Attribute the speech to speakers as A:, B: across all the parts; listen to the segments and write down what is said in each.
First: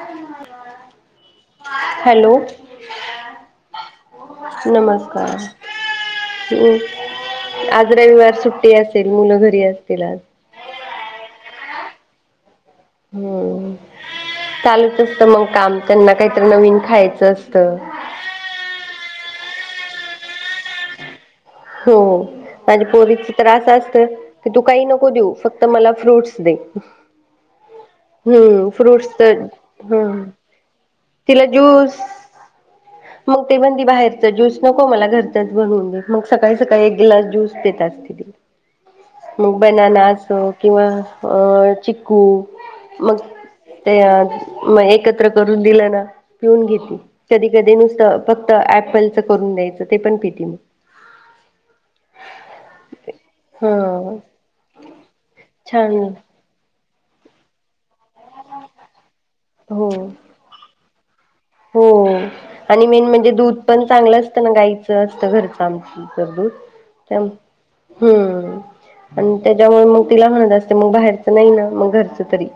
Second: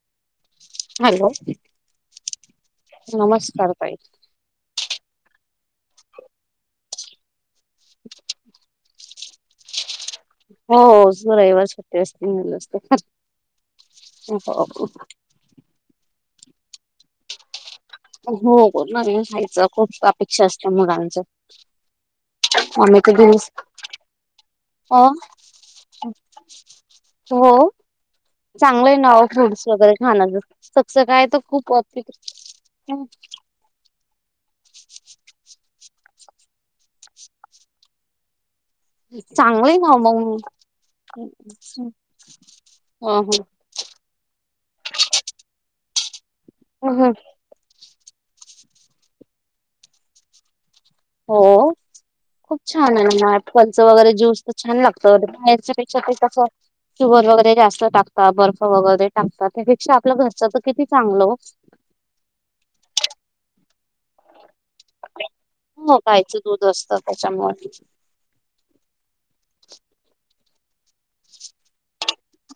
A: धवा
B: hello नमस्कार ताई
A: नमस्कार हम् आज रविवार सुट्टी असेल मुलं घरी असतील आज
B: हो ज रविवार सुट्टी असते म
A: हम्म चालूच असत मग काम त्यांना काहीतरी नवीन खायचं असतं
B: हो न खायचं खूप अपेक्षा असत मुलांचं
A: हो माझे
B: आम्ही
A: पोरी
B: तर दिवस
A: त्रास असत की तू काही
B: अ
A: नको देऊ फक्त मला फ्रूट्स दे
B: हो
A: हम्म
B: चांगलं आहे ना
A: फ्रूट्स तर
B: फ्रूट्स वगैरे
A: हम्म
B: खाण्याच सगच काय तर
A: तिला
B: खूप
A: ज्यूस
B: अिक ह
A: मग ते म्हणी बाहेरचा ज्यूस नको मला घरचाच बनवून दे मग सकाळी सकाळी एक गिलास ज्यूस देत अस तिी मग
B: चांगलंय ना
A: बनना असो
B: मग
A: किंवा अ चिकू मग
B: ह
A: ते मग एकत्र करून दिलं ना पिऊन
B: ह
A: घेते कध नुसतं फक्त ऍपलच करून द्यायचं ते पण पीती मग
B: हो खूप छान आहे ना ऍपपलच वगैरे
A: हा
B: ज्यूस तर छान लागतच्या
A: छान
B: पेक्षा ते कसं शवर वगैरे जास्त टाकतात बर्फ वगैरे टाकतात
A: हो
B: त्यापेक्षा आपल्या घरच किती चांगल
A: हो आणि मेन म्हणजे दूध पण चांगलं असतं ना गाईचं असत घरचं काम
B: हो
A: क
B: गाईचं
A: करब
B: दूध असतं
A: त्या
B: त्याच्यामुळे.
A: हम्म आणि त्याच्यामुळे मग तिला म्हणत असते मग बाहेरचं नाही ना मग घरचं तरी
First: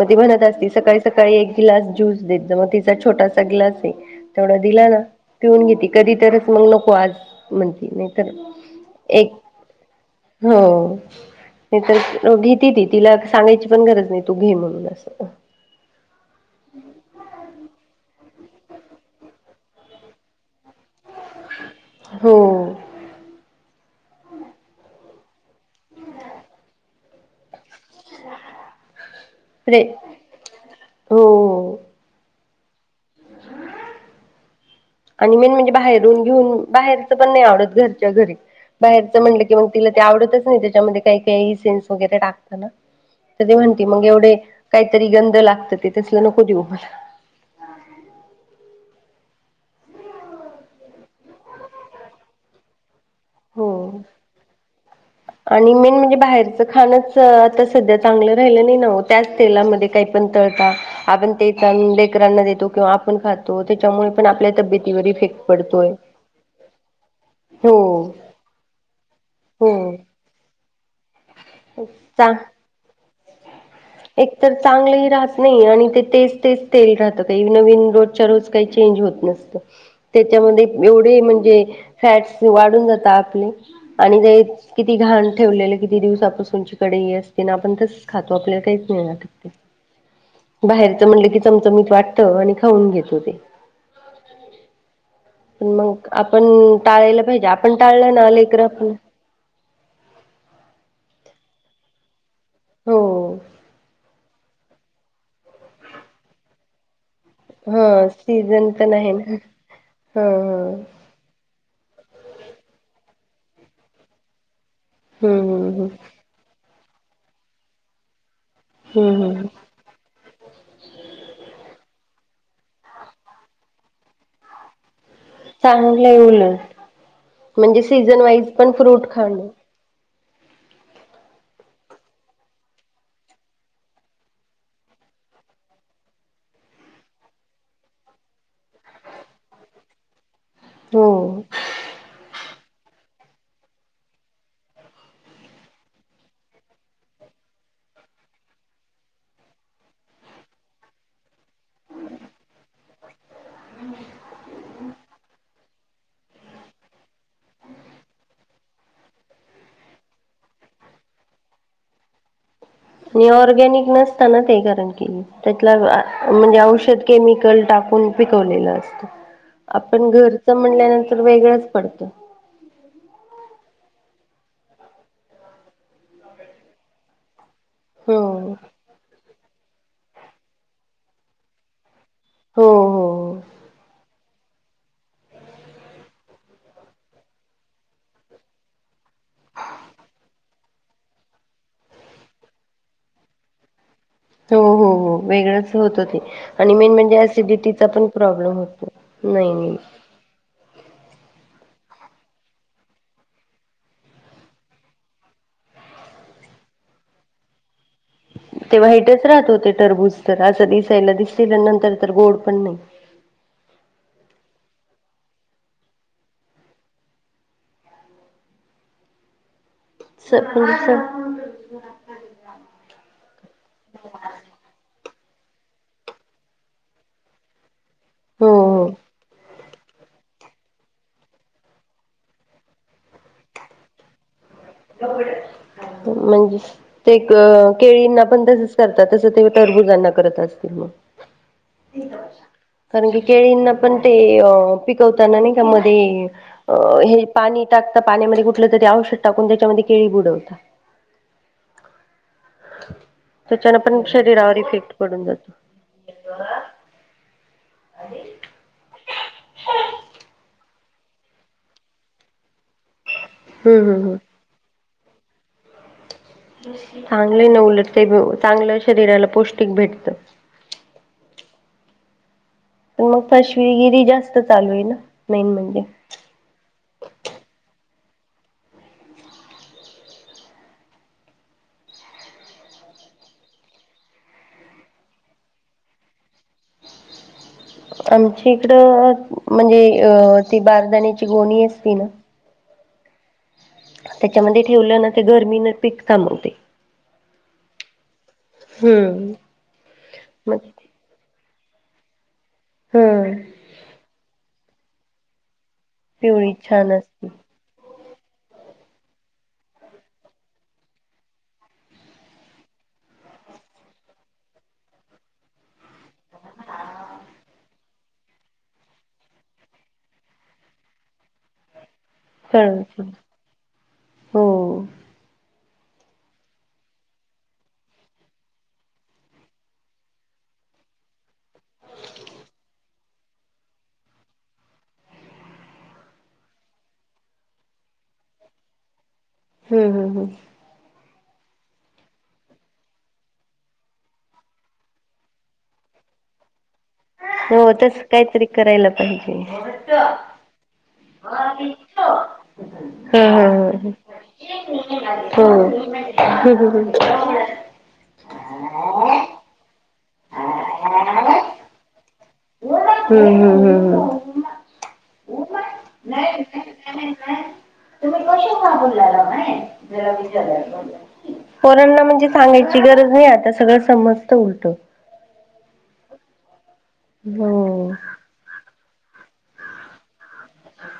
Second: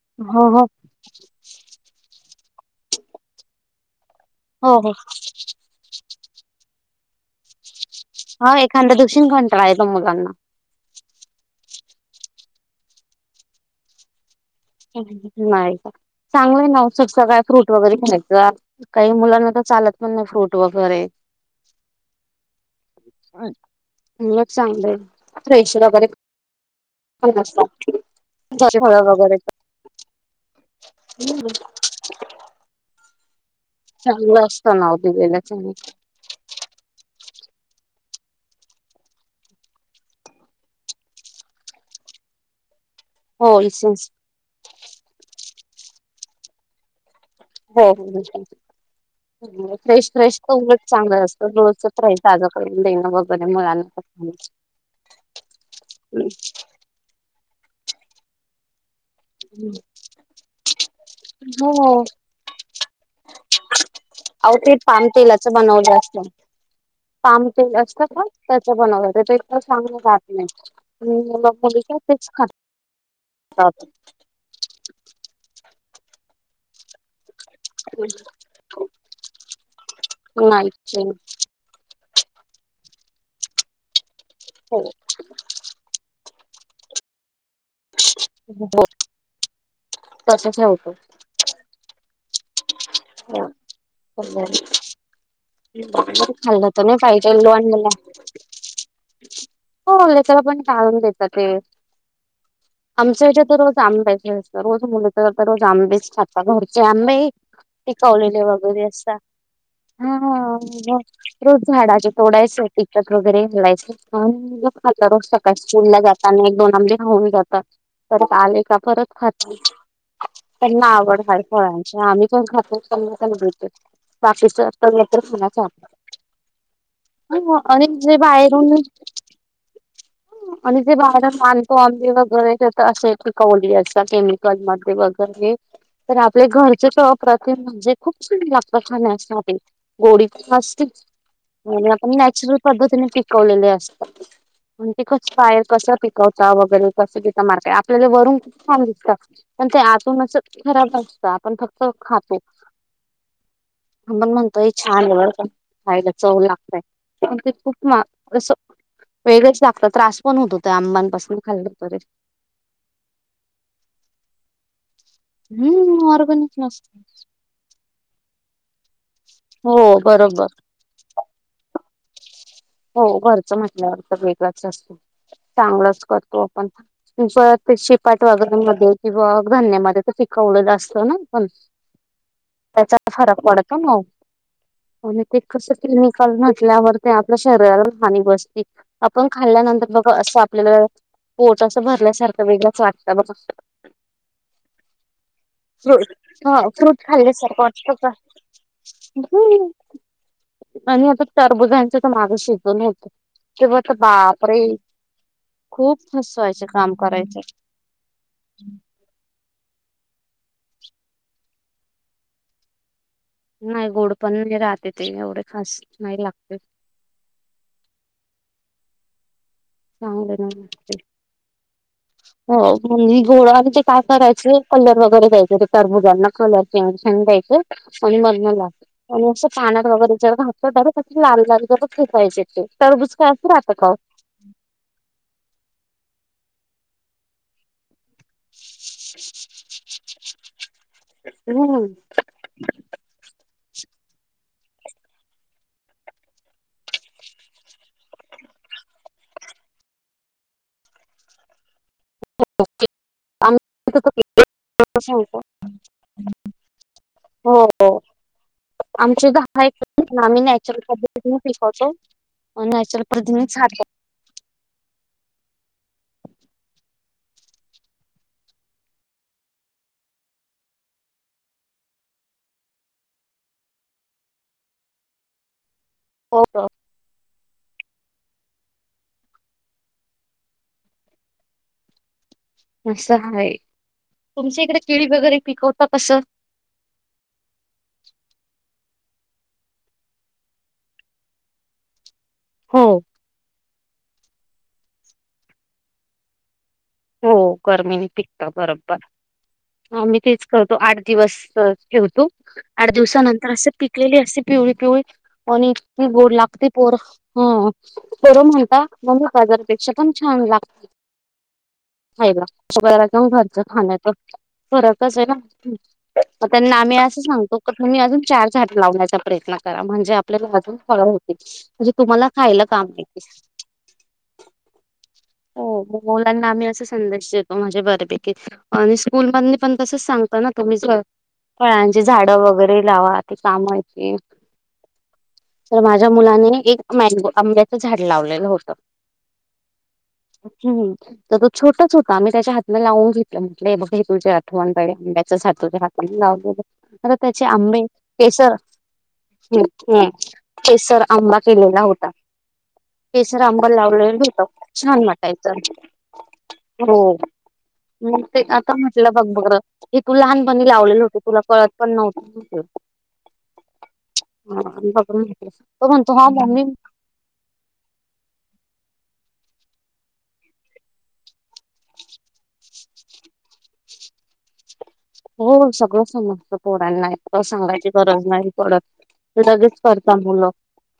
A: मग ती बनत
B: हो हो
A: असती सकाळी सकाळी एक ग्लास ज्यूस देत मग तिचा छोटासा ग्लास आहे तेवढा
B: हो
A: दिला
B: हो
A: ना पिऊन घेते कधी तरच मग नको आज म्हण
B: होा एखादा्या दुक्षण घंट रा आहे प मुलांना
A: हो नाही तरर घेतती ती तिला सांगायची पण गरज नाही तू घे म्हग
B: चांगलंय नाऔसटच काय फ्रूट वगैरे खेनायचं काही मुलांना तर चालत पण नाही फ्रूट वगैरे
A: हो
B: मी एक चांगलंय फ्रेशर वगैरे ळ वगैरे
A: प्रे हो
B: चांगलं असत ना
A: आणि मेन म्हणजे बाहेरून घेऊन बाहेरचं पण नाही आवडत घरच्या घरी बाहेरच म्हणलं की मग तिला ते आवडतच नाही त्याच्यामध्ये काही काही सेन्स वगैरे टाकतना त ते
B: हो
A: म्हणते मग
B: इसेन्स
A: एवढे काहीतरी गंध लागत ते तसला नको देऊ मला
B: हो फ्रेश फ्रेश तर उलच चांगलं असतं रोजच फ्राश तजा करून देणं बघ
A: हो आणि मेन म्हणजे बाहेरचं खाणच आता सध्या चांगलं राहिलं नाही नव्हत त्याच तेलामध्ये काही पण तळता आपण ते
B: हो
A: बेकरांना देतो किंवा आपण खातो त्याच्यामुळे पण आपल्या
B: अहो ते
A: तब्यतीवर
B: पाम
A: इफेक्ट
B: तेलाच
A: पडतोय
B: बनवलं असतं. पाम तेल
A: हो
B: असतं का त्याच बन एक
A: हो
B: सांग जात नाही मग मुली तेच
A: चा
B: खात ह
A: एक तर चांगलंही राहत नाही आणि ते तेच तेच तेल राहत का नवीन रोजच्या रोज काही चेंज होत नसत त्याच्यामध्ये
B: नाईटचे
A: एवढे म्हणजे फॅट्स वाढून जातात आपले आणि ते
B: हो
A: किती घाण ठेवलेले किती दिवसापासूनच्यािकडे हे असते ना आपण तरच खातो आपल्याला काही
B: तसं ठेवतो.
A: बाहेरच म्हटलं की चमच मीत वाटत आणि खाऊन घेत
B: हा च
A: पण मग
B: खल्त
A: आपण
B: नाही
A: टाळायला पाहिजे आपण
B: पाहिट
A: टाळलं ना लेकर आपण
B: लोला होच्याला पण टाळून देतात ते
A: हो
B: आमच्याच्या तर रोज आंब्याच रोज मुली तर तर रोज आमबस छपा घरचे आंब
A: हा
B: टिकवलेले
A: सीझन
B: वगैरे
A: पण आहे
B: असा
A: ना
B: हा
A: ह ह हम्म
B: रोज झाडाच्या तोडायच टिकट वगैरे घडयच आता रोज सकाळी
A: हम्म
B: स्कूल
A: हम्म
B: ला जात त्यांना एक दोन आमदन होऊन जातात परत आले का परत
A: हम्म हम्म
B: खात त्यांना आवड हय फळांची आम्ही पण खातोना पण भो बाकीच पंगत फला का
A: चांगलं आहे उलट
B: ह
A: म्हणजे
B: आणिे
A: सीझन वाईज पण
B: बायरन
A: फ्रूट खाणं.
B: आणि जे बाहेरात मानतो आमबही वगैरे ते तर असं टिकवली याचा केम ल म वगैरे तर आपल्या घरचे ात म्हणजे खूप सार लाकखा्या असणार गोडी पण असतील
A: हो.
B: म्हणज आपण नॅचरल पद्धतीने पिकवलेले असतात म्हण ते कसं बाहेर कसं पिकवता वगैरे कसं दििचा मार्केट आपल्याला वरून ख छान दिसतात पण ते आतून असं खराब असतं आपण फक्त खातो ह पण म्हणतोय छान ए पण खायला चव लागतय ते खूप अस वेगळेच लागत त्रास पण होतो त्या आंबांपासून खाल्लं तरे
A: ऑर्गॅनिक नसताना ते कारण के
B: हम्म
A: त्यात
B: ऑर्गॅनिक
A: म्हणजे
B: नसतं.
A: औषध केम िकल टाकून पिकवलेलं असत
B: हो
A: आपण घरच
B: बरोबर
A: म्हणल्यानंतर वेगळंच पडतं
B: हो घरचं म्हटल्यावर तर वेगळच असतो चांगलंच करतो आपण परत ते
A: हो
B: शिपाट वगैरे मध्ये किंवा धान्यामध्ये तर पिकवड असतं ना पण
A: हो
B: त्याचा
A: हो
B: फरक पडत म आणि ते कसं क्लिनिकल म्हटल्यावर ते आप शरीराला हानी बसते आपण खाल्ल्यानंतर बघ असं आपल्याला पोट असं भरण्यासारखं वेगळंच वाटतं मग
A: हो हो हो वेगळंच होतं
B: फ्रूट
A: ते
B: हा
A: आणि मेन
B: फ्रूट
A: म्हणजे
B: खाल्ल्यासारखं
A: सिडिटीचा
B: वाटत
A: पण
B: का?
A: प्रॉब्लेम होतो नाही
B: हम्म
A: नाही
B: आणि आता चार बुजा माग शिकून होत तेव्हा आता बापरे खूप हसवायचं काम करायचं
A: ते वाईटच राहत होते टरबूज तर असं दिसायला दिसेल नंतर तर गोड पण नाही
B: नाही गोड पण राहते ते एवढे खास नाही लागते
A: स
B: चांगलं नस्
A: [inaudible]
B: हो म्हणजे गोड आणि ते काय करायचे कलर वगैरे द्यायचे ते कारबुजांना कलर छड द्यायचं आणि मर
A: हो हो.
B: लागत आणि असं पाण्यात वगैरे जग घातातडरेक् लाल लाल जग फेकायचे ते तरबूज काय असं राहत का
A: म्हणजे ते केळींना पण तसच करतात तस ते तररबुजांना करत असतील मग
B: होम
A: कारण की केळींना पण ते पिकवताना नाही का मध्ये अ हे पाणी टाकता पाण्यामध्ये कुठलं तरी औषध टाकून त्या केळी बुडव होता त्याच्यान पण
B: आम्ही
A: शरीरावर इफेक्ट पडून जातो
B: हो आमची सुद्धा हाम नाहीच्यातो नॅचरल पधि
A: हम्म हम्म हम्म चांगलं न उलट ते चांगलं शरीराला पौष्टिक भेटत पण मग पश्वीगिरी जास्त चालू आहे ना मेन म्हणजे
B: हो असं आहेा तुमच्या इकडे केिळी वगैरे पिकवता कसं
A: आमच्या इकडं म्हणजे अ ती बारदाण्याची गोणी असती ना
B: हो
A: त्याच्यामध्ये ठेवलं ना ते गरमी न पीक चाबवते
B: हो गर्मीने पिकत बरोबर
A: हम्म.
B: मी तेच
A: मग
B: करतो आठ दिवस ठेवतो आठ
A: हम्म.
B: दिवसानंतर असं पिकलेली असे पिवळी पिवळी आणि त गोड
A: पिवळी
B: लागते
A: छान
B: पोर
A: असते
B: हा करू म्हणता म बाजारपेक्षा पण छान लागते हा शुक्रला कि घरचं खाण तर फरकच आहे ना मग त्यांना आम्ही असं सांगतो क तुम्ही अजून चार झाट लावण्याचा प्रयत्न करा म्हणजे अजून फ हो म्हणजे तु्हाला खायला काम
A: हळूची हो.
B: हो मुलांना आम्ही अस संदेश देतो माझे बरेपैकी आणि स्कूल मध पण तसच सांगता ना तुम्ही फळांची झाडं वगैरे लावा ते कामायची तर माझ्या मुलाने एक मँगो आंब्याचं झाड लावलेलं होतं
A: हम् हम हम्
B: हम् त्या छोटंच होता आम्ही त्याच्या हातला लावून घेतलं म्हटलंय बघ हे तुझ्या आठवण बडडे आंब्याच ह तुझ्या हाता लावून अ त्याचे
A: हो
B: आंबे
A: तस काहीतरी
B: केसर
A: करायला पाहिजे.
B: केसर आंबा केलेला होता
A: हा
B: केसर
A: हा
B: आंबा
A: हा
B: लावलेलं होत खूप छान वाटायचं
A: हम
B: हो मग ते आता म्हटलं बघ बरं हे तू लहानपणी लावलेले होते तुला कळत पण नव्हत
A: हम्म हम्म हम्म.
B: हा बघ म्हणतो हा मममी
A: [unintelligible] तुम्ही कशा का बोललालाय जला विचार बला परांना म्हणजे सांगायची गरज नाही आता सगळं समजत उलतो
B: हो सगळं समज पोडायला नाही सांगायची
A: हो.
B: गरज नाही पडत लगेच करतात मुलं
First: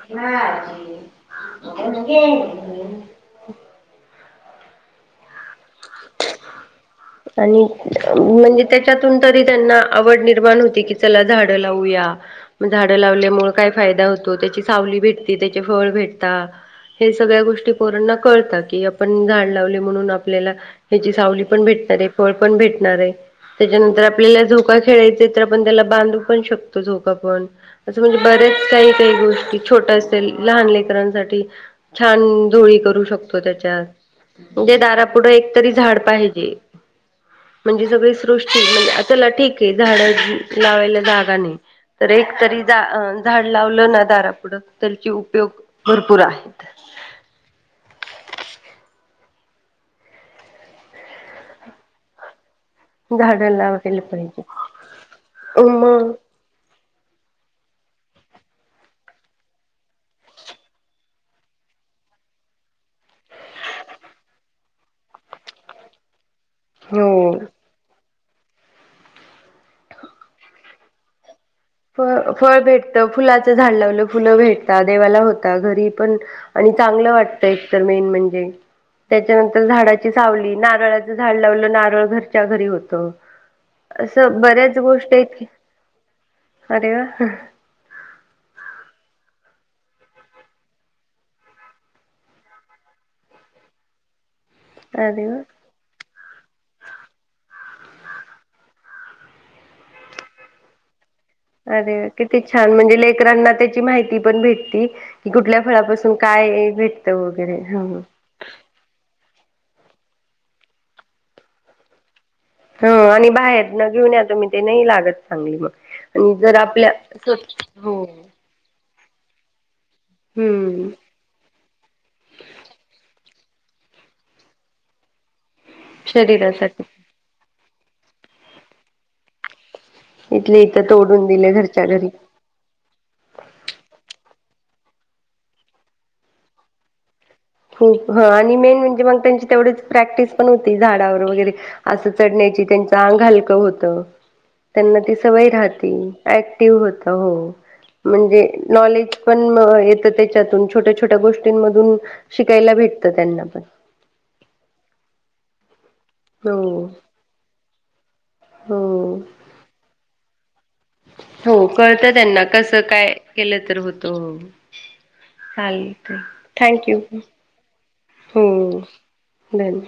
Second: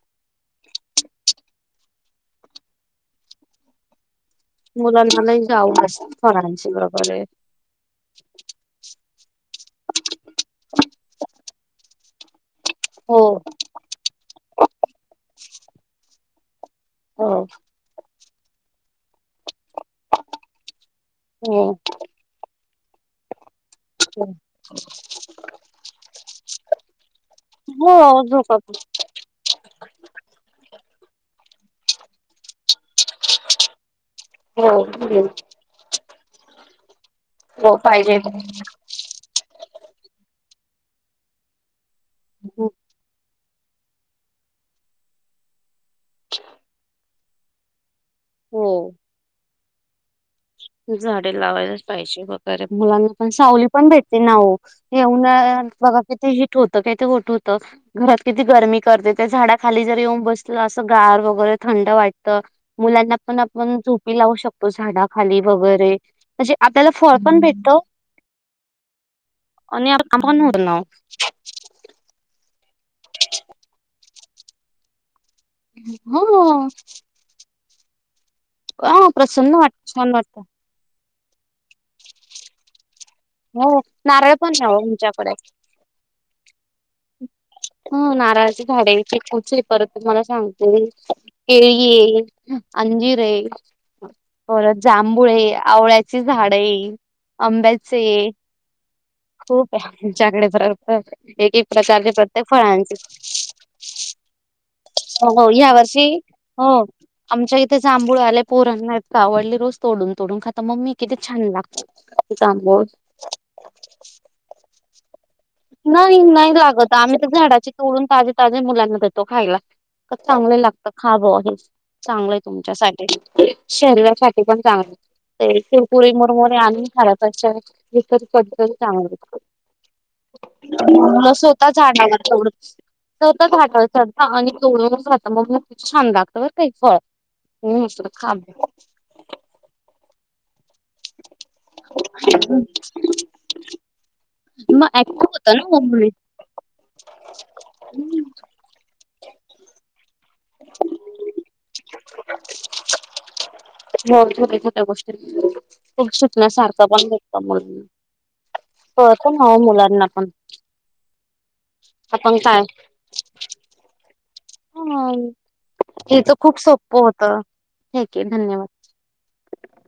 A: हा
B: मुलां मला ह आवड असते फरांची वगैरे
A: आणि म्हणजे त्याच्यातून तरी त्यांना आवड निर्माण होती की चला झाड लावूया झाडं
B: हो
A: लावल्यामुळे काय फायदा होतो त्याची सावली भेटती त्याचे फळ भेटत हे
B: हो
A: सगळ्या गोष्टी पोरांना कळतात की आपण झाड लावले म्हणून आपल्याला ह्याची सावली पण
B: हो
A: भेटणार आहे फळ पण भेटणार आहे त्याच्यानंतर आपल्याला झोका खेळायचा तर आपण त्याला बांधू पण शकतो झोका पण असं म्हणजे
B: हो झोपा
A: बऱ्याच काही काही गोष्टी छोट्या लहान लेकरसाठी छानोळी करू शकतो त्याच्या द
B: हो
A: झाड पाजे
B: हो
A: म्हणजे सग
B: पाहिजे
A: सृष्टलाठीक झाड ला जागा एक त झा लावलं ना दारापुडं त्याची उपयोग भरपूर आहेत
B: हो झाडे लावायलाच पाहिजे फ मुलांना पण
A: झाडं
B: सावली पण
A: लावायला
B: भेटते
A: पाहिजे
B: नाव येऊन बघा
A: मग
B: कि होतं काय ते गठ होतं घरात किती गरमी करते ते झाडाखाली जर येऊन बसलं असं गार वगैरे थंड वाटत मुलांना पण आपण झोपी लावू शकतो झाडा खाली वगैरे म्हणजे आपल्याला फळ
A: हो.
B: पण भेटत आणि आण उडण
A: फ फळ भेटतं फुलाचं झाड लावलं फुलं भेटत देवाला होत घरी पण
B: हो
A: आणि चांगलं वाटत एकतर मेन म्हणजे
B: ह प्रसन्न
A: त्याच्यानंतर
B: वाट
A: झाडाची
B: छान वाटत
A: सावली नारळाचं झाड लावलं नारळ घरच्या घरी होत
B: हो नारळ
A: असं
B: पण आहे
A: बऱ्याच
B: ओ
A: गोष्ट
B: आमच्याकडे
A: आहेती अरवा
B: ह नारळजी झाडेथ कूचली परत तु म्हाला सांगते केळ अंजिरे परत
A: अरे
B: जांभूळ
A: वा.
B: ये आवळ्याची झाड ये आंब्याची खूप आहे तमच्याकडे प्र खूप आहे एक एक
A: अरे
B: प्रकारचे
A: किती
B: प्रत्येक
A: छान
B: फळांचे
A: म्हणजे लेकरांना त्याची माहिती पण भेटती की
B: हो
A: कुठल्या
B: या्या
A: फळापासून
B: वर्षी हो
A: काय भेटतं वगैरे
B: आमच्या इथे
A: ह
B: जांभूळ आले पोरांना आवडली रोज तोडून तोडून खाता मग मी किती छान लागत
A: ह आणि बाहेर न घेऊन या तुम्ही ते नाही लागत चांगली मग
B: नाही
A: आणि
B: नाही
A: जर आपल्या
B: लागत आम्ही तर
A: स्वत
B: झाडाचे
A: हो
B: तोडून ताजे ताजे मुलांना देतो खायला चांगलं लागतं
A: हम्म
B: हा ब हे चांगलं आहे तुमच्यासाठी शहरासाठी पण चांगलं पुरी मोरमरे
A: शरीरासाठी
B: आणि खरश पद्ध चांगली
A: इथले इथं तोडून
B: ह
A: दिले घरच्या घरी
B: स्वतचाला तेवढ च च आणि तोडून राहात मग मग छान लागतं काही फळ मी म्हटलं
A: हो
B: खा
A: आणि
B: मग
A: मेन म्हणजे मग त्यांची तेवढीच प्रॅक्टिस पण होती झाडावर वगैरे असं चढण्याची त्यांचं आंग हलकं होतं त्यांना ती
B: ऍक्टिव्ह
A: सवय
B: होतं ना
A: राहती
B: मग
A: ऍक्टिव्ह होता हो म्हणजे नॉलेज पण येत त्याच्यातून छोट्या छोट्या गोष्टींमधून शिकायला भेटत त्यांना पण.
B: हो थो्या थोट्या गोष्टी
A: हो
B: सुतण्यासारखं बंद का म्हणून हो पण हवं मुलांना पण
A: हो कळत त्यांना कसं काय केलं तर होतं हो चालेल
B: हे तर खूप
A: थँक यू
B: सोपं होतं ठीक आहे
A: हो
B: धन्यवाद
A: दन